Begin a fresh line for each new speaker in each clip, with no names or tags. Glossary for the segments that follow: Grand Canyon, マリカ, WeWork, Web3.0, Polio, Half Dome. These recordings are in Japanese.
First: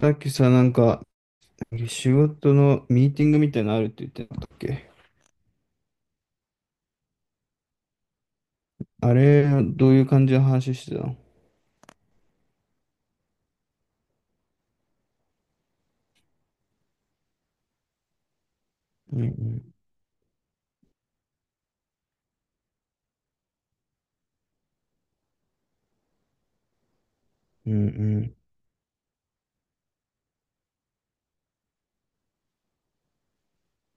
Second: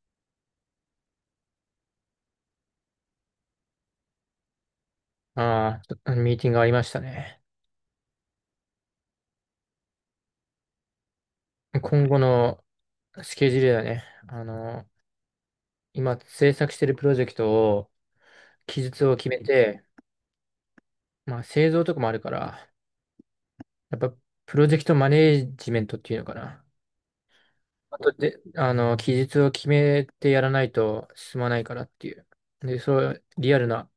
さっきさ、なんか、仕事のミーティングみたいなのあるって言ってなかったっけ。
ああ、ちょっとミーティングありましたね。
あれ、どういう感じの話してたの？
今後のスケジュールだね。今制作してるプロジェクトを、期日を
う
決め
ん
て、まあ製造とかもあるから、やっぱプロジェクトマネージメントっていうのかな。
うん。うん
あと
うん。
で、期日を決めてやらないと進まないからっていう。で、そう、リアルな、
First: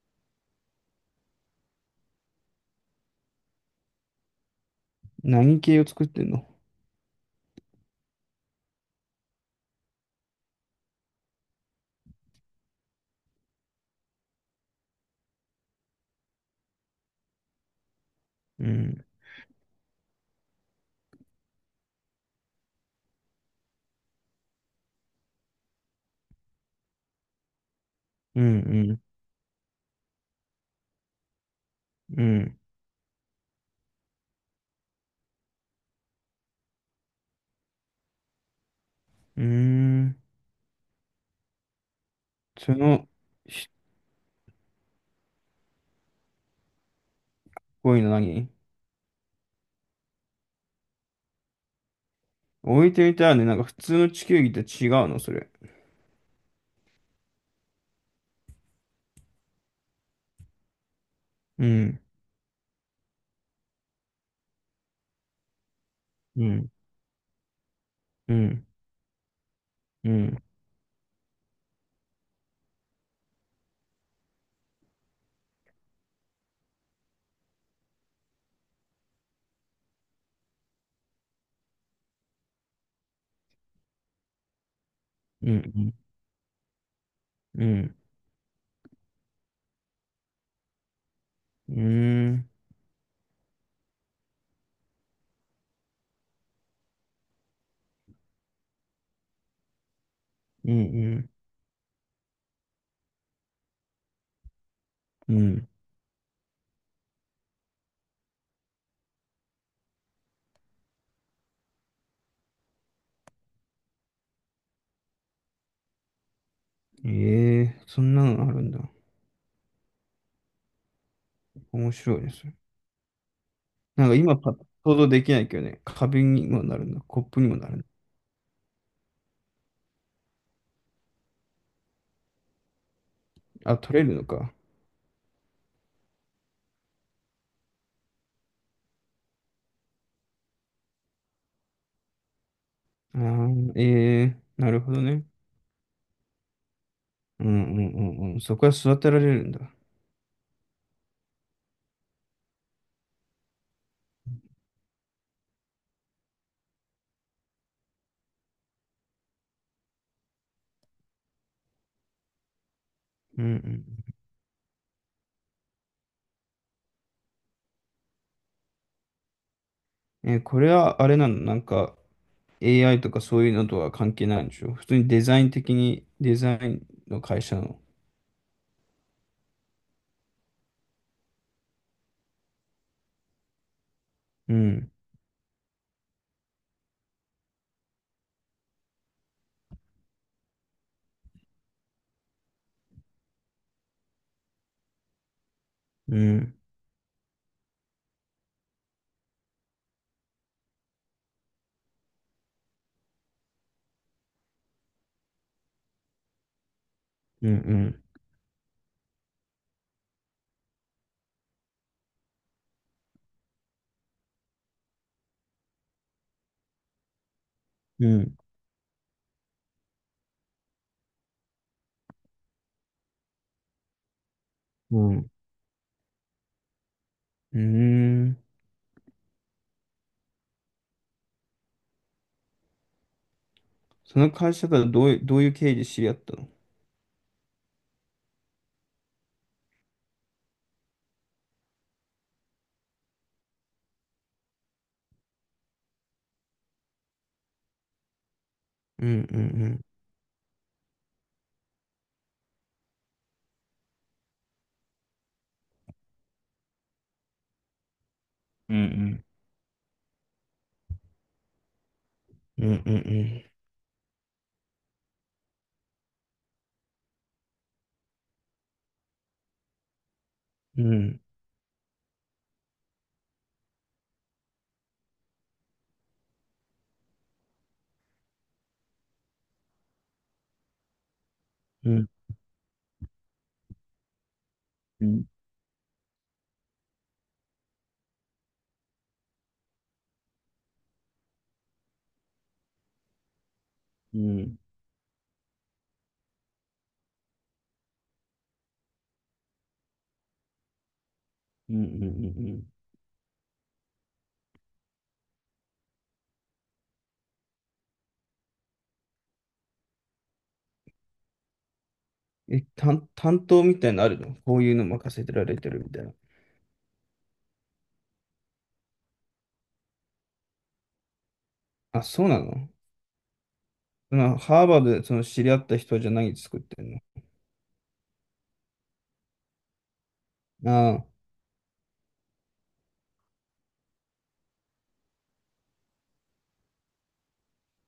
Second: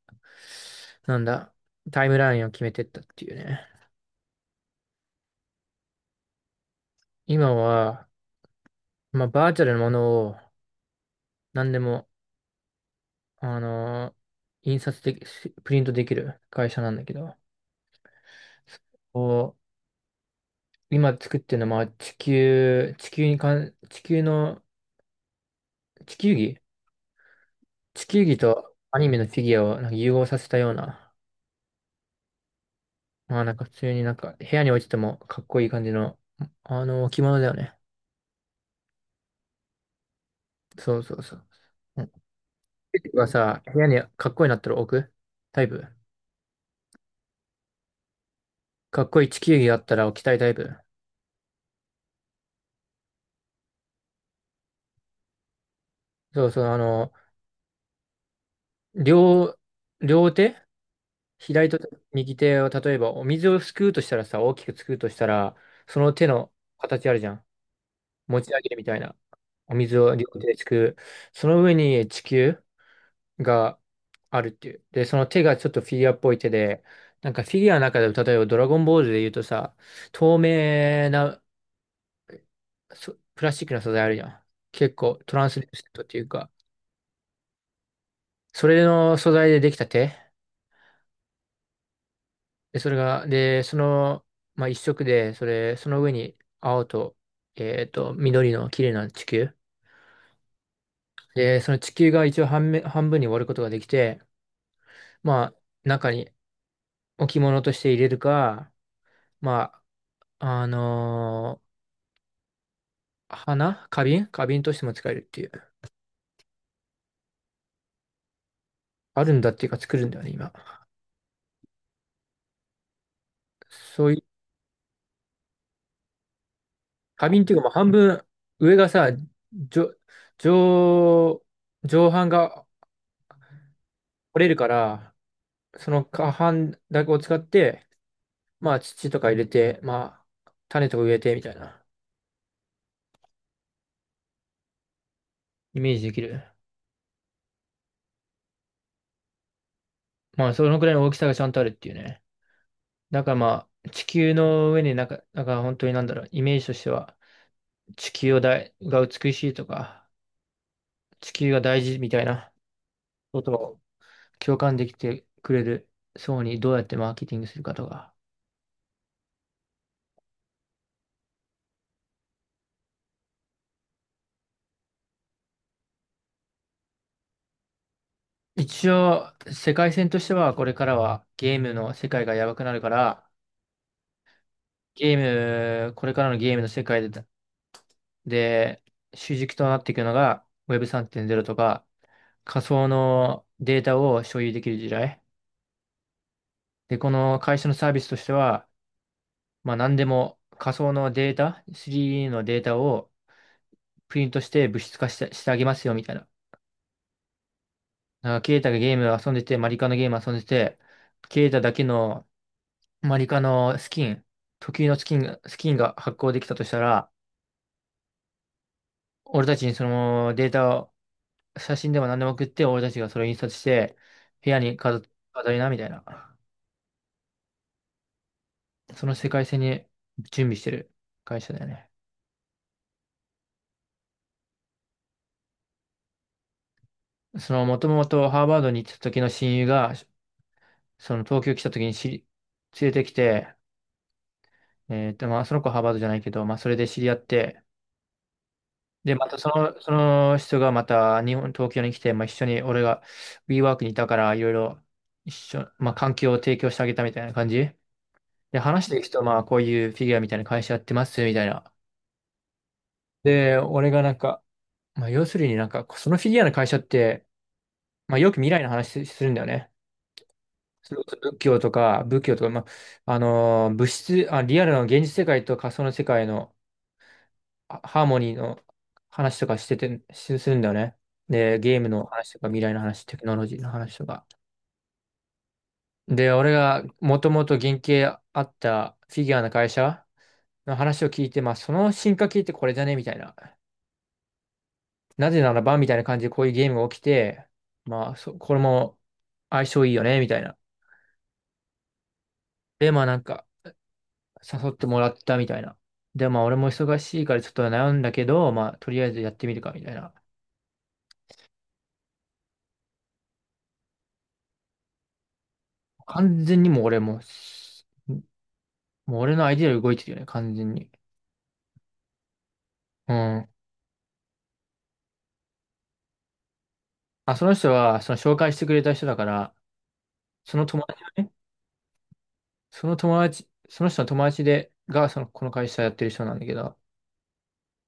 なんだ、タイムラインを決めてったっていうね。
何系を作ってんの？
今は、まあバーチャルなものを何でもあのー印刷でき、しプリントできる会社なんだけど、
うん
こう、今作ってるのは、まあ地球、地球にかん、地球の、地球儀地球儀
う
とア
ん
ニメのフィギュアをなんか融合させたような、
うん。うん。
まあなんか普通になんか部屋に置いててもかっこいい感じの、置物だよね。
うーん。
そうそうそう。うん。ケ
その、
イトがさ、
し
部
っ
屋にかっこいいなったら置くタイプ。
こいの何。
かっこいい地球儀があったら置きたいタイプ。
置いてみたらね、なんか普通の地球儀と違うの、それ。
そうそう、両、両手、
う
左と
ん。
右手を例えばお水をすくうとしたらさ、大きくすくうとしたら、その手
う
の
ん。
形あるじゃん。
う
持ち上
ん。
げるみたいな。お水
う
を両手
ん。
ですくう。その上に地球があるっていう。で、その手がちょっとフィギュアっぽい手で、なんかフィギュアの中でも例えばドラゴンボールで言うとさ、透明なプラスチックの素材あるじゃん。結構トラン
う
スレス
ん。
トっていうか、
うん。うん。
それの素材でできた手。
うん。
で、それが、で、その、まあ、一色で、それ、その上に青と、緑の綺麗な地球。
うん。
で、その地球が一応半面、半分に割ることができて、
う
まあ、
ん。
中に置物として入れるか、まあ、花瓶としても使えるっていう。
ええー、そんなのあるんだ。
あるんだっていうか作るんだよね、今。
面白いです。な
そ
ん
う
か
いう、
今パッと想像できないけどね、カビにもなるんだ、コッ
花
プ
瓶っ
に
てい
も
うか
な
もう
るんだ。
半分、上がさ、上、上、上半が
あ、取れるの
折れ
か。
るから、その下半だけを使って、まあ土とか入れて、まあ種とか植えてみたいな
ああ、ええー、なるほどね。
イメージできる。
うんうんうん。うん、そこは育てられるんだ。
まあそのくらいの大きさがちゃんとあるっていうね。だからまあ地球の上になんか、なんか本当になんだろう、イメージとしては地球をだいが美しいとか、地球が大事みたいなこ
う
と
ん
を
う
共感できてくれる層にどうやってマーケティングするかとか。
ん。えー、これはあれなの？なんか AI とかそういうのとは関係ないんでしょ？普通にデザイン的に、デザインの会社の。
一応世界線としてはこれからはゲームの世界がやばくなるから、
うん
ゲーム、これからのゲームの世界で、主軸となっていくのが Web3.0 とか仮想のデータを所有できる時代。
うん
で、この会社のサービスとしては、まあ何でも仮想のデータ、3D のデータをプリントして物質化してあげますよみたいな。
うん
なんかケイタがゲーム遊んでて、マリカのゲーム遊んでて、ケイタだけのマリカのスキン、特有のスキンが発行できたとしたら、
うんうん
俺たちにそのデータを、写真でも何でも送って、俺たちがそれを印刷して、部屋に
うんうん
飾りな、みたいな。
うんうん。
その世界線に準備してる会社だよね。
その会社から、どういう経緯で知り合ったの？
その、もともとハーバードに行った時の親友が、その東京来た時に連れてきて、まあ、その子はハーバードじゃないけど、まあ、それで知り合って、
う
で、ま
ん
た
うんうん
その人がまた日本、東京に来て、まあ、一緒に俺が WeWork にいたから、いろいろまあ、環境を提供してあげたみたいな感じ。で、
う
話していく人、
ん
まあ、こういうフィギュアみたいな会社やってます、みたいな。
うんうんうん
で、俺がなんか、まあ、要するになんか、そのフィギュアの会社って、まあ、よく未来の話するんだよね。
うんうん
そ
う
れこそ
ん
仏教とか、まあ、物質、あ、リアルの現実世界と仮想の世界のハーモニーの話とかしてて、するんだよね。で、ゲーム
う
の
ん
話とか、未来の話、テクノロジーの話とか。
うん、
で、俺がもともと原型あったフィギュアの会社の話を聞いて、まあ、その進化系ってこれじゃねみたいな。
うん、
なぜならばみたいな感じでこういうゲームが起きて、まあ、これも相性いいよね、みたいな。
うん、うん、うんうん。
で、まあなんか、誘ってもらったみたいな。で、まあ俺も忙しいからちょっと悩んだけど、まあとりあえずやってみるか、みたいな。
え、担当みたいなのあるの？こういうの任せてられてるみたいな。
完全にもう俺のアイデアより動いてるよね、完全に。
あ、そうなの？
うん。
そのハーバードでその知り合った人じゃ何作ってんの？
あ、その人は、その紹介してくれた人だから、その
あ
友達
あ、
がね、その友達、その人の友達で、が、その、この会社やってる人なんだけど、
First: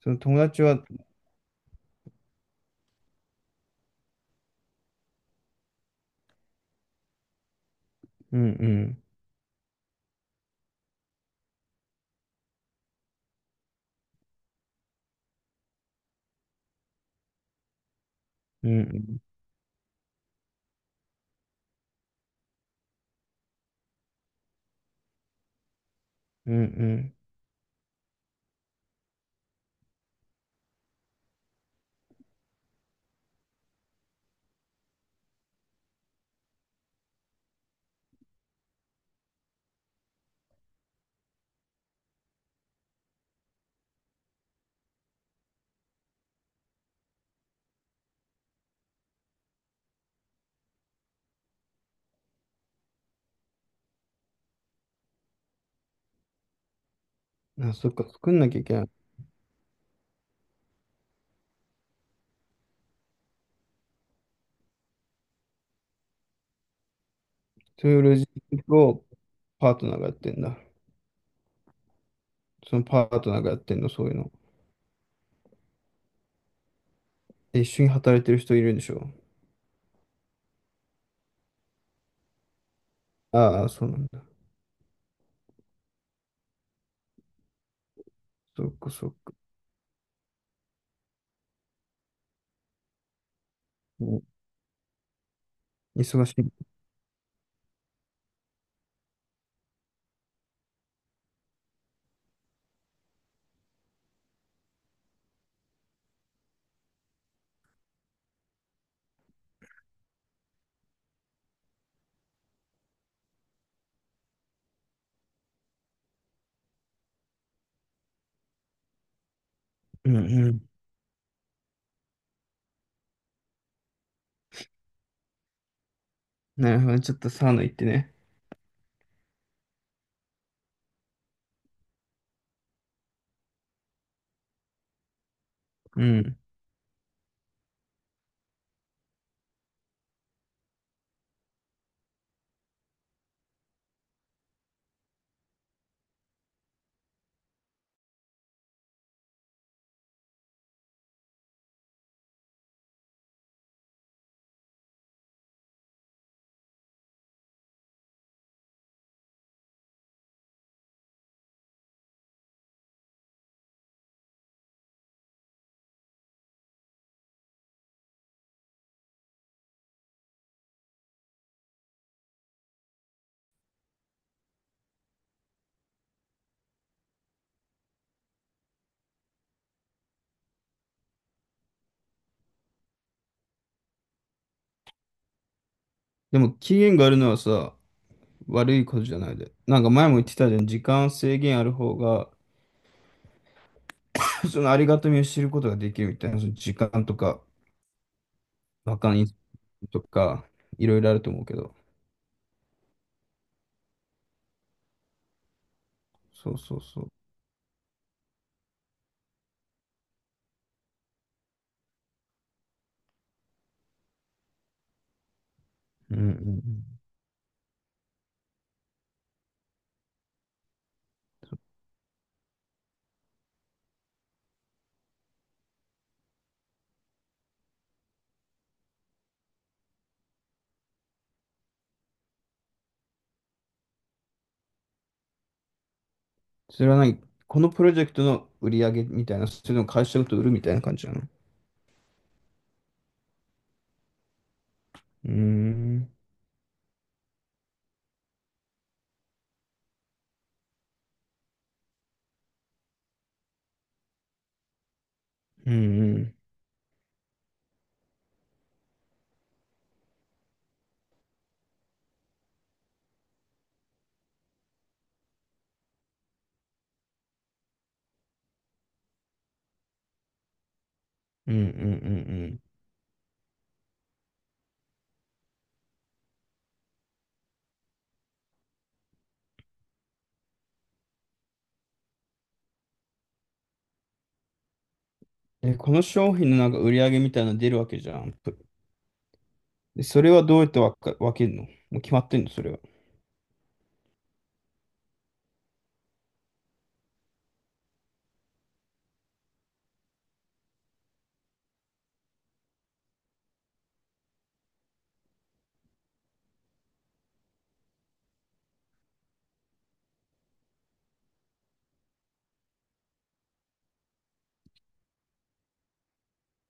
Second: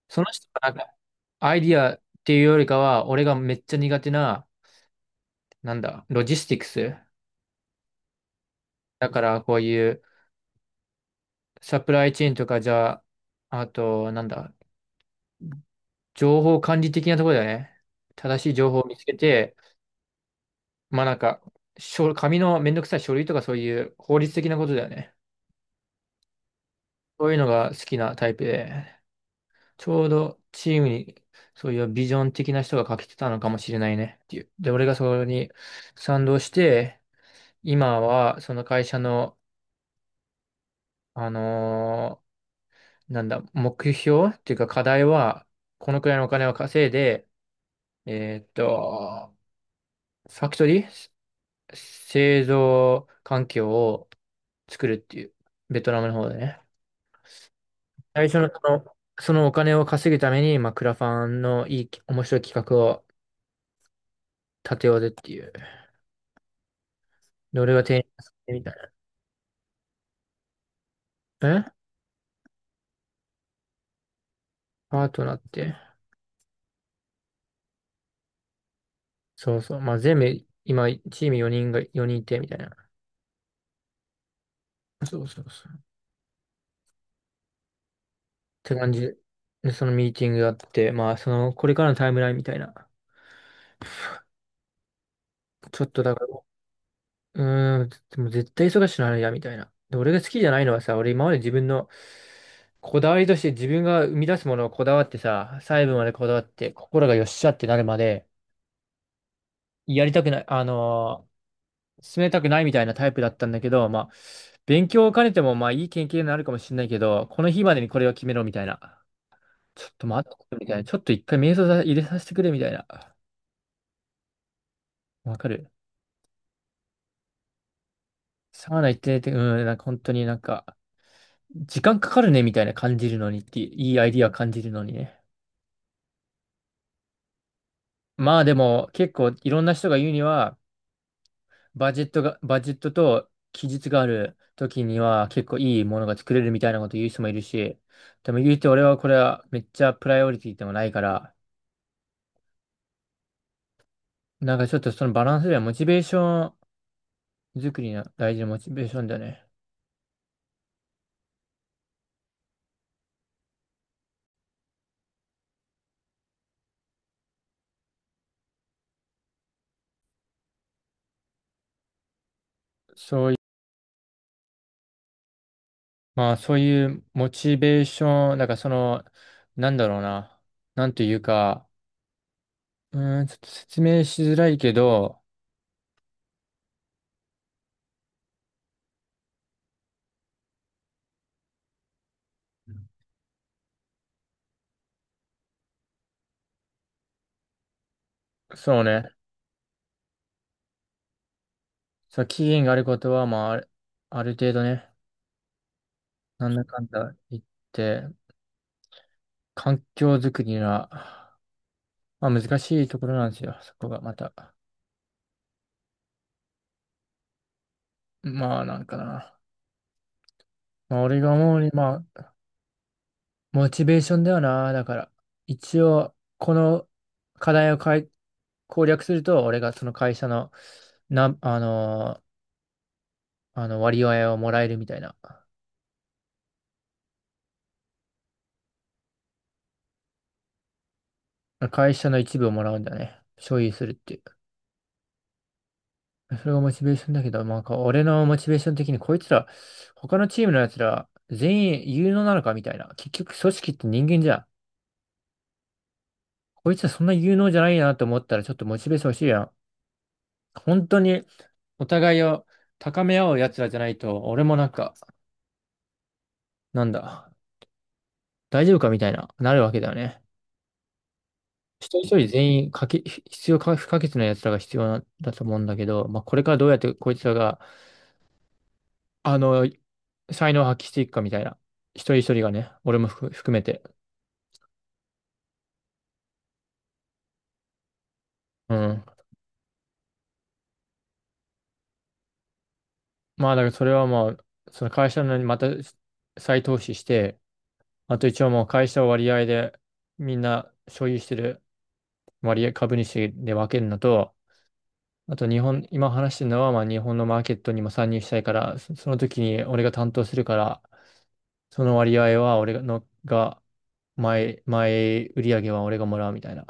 その
その
友
人
達
がなん
は、
か、アイディアっていうよりかは、俺がめっちゃ苦手な、なんだ、ロジスティクス。
うんうん、
だからこういうサプライチェーンとかじゃあ、あと、なんだ、情報管理的なところだよね。正しい
う
情
ん
報
う
を見つけ
ん、
て、まあなんか、書紙のめんどくさい書類とかそういう法律的なことだよね。
うん
そういうのが好きなタイプで、ちょうどチームにそういうビジョン的な人が欠けてたのかもしれないねっていう。で、俺がそれに賛同して、今はその会社の、あのなんだ、目標っていうか課題は、このくらいのお金を稼いで、えーっと、ファクトリー製造環境を作るっていう、ベトナムの方でね。
うん。あ、そっか、
最
作
初
ん
の
なきゃいけない。
そのお金を稼ぐために、まあ、クラファンのいい、面白い企画を立てようぜっていう。で、俺が
そう
提
い
案
うロジ
してみ
ッ
た
ク
い
をパートナーがやってんだ。
な。
そのパートナーがやってんの、そういうの？
パートナーって。
え、一緒に働いてる人いるんでしょ？
そうそう。まあ、全部、今、チーム4人いて、みたいな。
ああ、そうなんだ。
そうそうそう。
そ
て
っか
感じ
そっか。
で、そのミーティングがあって、まあ、その、これからのタイムラインみたいな。
うん。
ちょっとだか
忙し
ら、
い。
うーん、でも絶対忙しくなるや、みたいな。で、俺が好きじゃないのはさ、俺今まで自分のこだわりとして自分が生み出すものをこだわってさ、細部までこだわって、心がよっしゃってなるまで、やりたくない、進めたくないみたいなタイプだったんだけど、まあ、勉強を兼ねても、まあ、いい経験になるかもしれないけど、この日までにこれを決めろ、みたいな。ちょっと
うんう
待って、
ん。
みたいな。ちょっと一回瞑想さ入れさせてくれ、みたいな。わかる。
なるほど、ちょっとサウナ行ってね。
サウナ行ってて、うん、なんか本当になんか、時間かかるねみたいな感じるのにって、いいアイディア感じるのにね。
うん。
まあでも結構いろんな人が言うには、バジェットと期日がある時には結構いいものが作れるみたいなこと言う人もいるし、でも言うて俺はこれはめっちゃプライオリティでもないから、なんかちょっとそのバランスではモチベーション作りの大事なモチベーションだよね。まあそういうモチベーション、なんかその、なんだろうな、なんというか、うーん、ちょっと説明しづらいけど、
でも期限があるのはさ、悪いことじゃないで。なんか前も言ってたじゃん、時間制限ある方が、そのありがたみを知ることができるみたいな、その時間とか、
そう
バ
ね。
カにとか、いろいろあると思うけど。
そう、期限があることは、まあ、ある程度ね、な
そ
ん
う
だ
そ
か
う
ん
そう。
だ言って、環境づくりは、まあ難しいところなんですよ、そこがまた。
うんうんうん。
まあ、なんかな。まあ、俺が思うに、まあ、モチベーションだよな。だから、一応、この課題を攻略すると、俺がその会社の、な、あのー、あの割合をもらえるみたいな。
それは何？このプロジェクトの売り上げみたいな、それでも会社ごと売るみたいな感じなの？
会社の一部をもらうんだよね。所有するっていう。
うーん。
それがモチベーションだけど、まあ、俺のモチベーション的にこいつら、他のチームのやつら、全員有能なのかみたいな。結局、組織って人間じゃん。
うんうん。
こいつらそんな有能じゃないなと思ったら、ちょっとモチベーション欲しいやん。本当に、お互いを高め合うやつらじゃないと、俺もなんか、なんだ、大丈夫かみたいな、なるわけだよね。
うんうん
一人一人
う
全
ん
員必要か不可欠なやつらが必要なだと思うんだけど、まあ、これからどうやってこいつらが、あの、才能を発揮していくかみたいな。一人一人がね、俺も含めて。
うん。え、この商品のなんか売り上げみたいなの出るわけじゃん。
うん。
でそれはどうやって分けるの？もう決まってんのそれは？
まあ、だからそれはまあ、その会社のにまた再投資して、あと一応もう会社を割合でみんな所有してる割合株主で分けるのと、あと日本、今話してるのはまあ日本のマーケットにも参入したいから、その時に俺が担当するから、その割合は俺のが、前売り上げは俺がもらうみたいな。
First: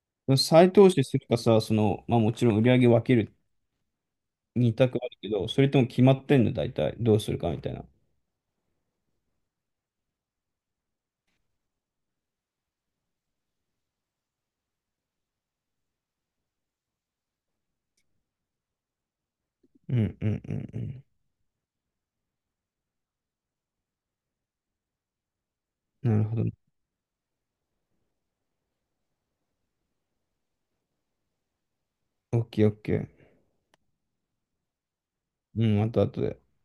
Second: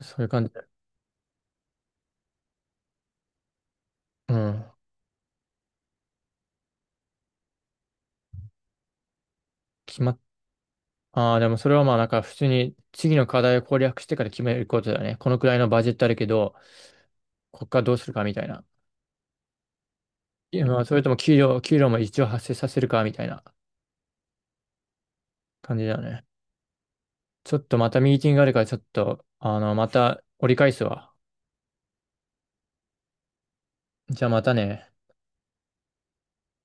そういう感じで。
再投資するかさ、その、まあもちろん売り上げ分ける
うん。
た択あるけど、それとも決まってんの、大体。どうするかみたいな。
決まっ、ああ、でもそれはまあなんか普通に次の課題を攻略してから決めることだよね。このくらいのバジェットあるけど、こっからどうするかみたいな。
うんうんう
いやまあ、それ
ん
とも給料も一応発生させるかみたいな感じだよ
うん。な
ね。
るほど。
ちょっとまたミーティングがあるから、ちょっと、また折り返すわ。
オッケーオッケー。
じゃあまたね。
うん、また後で。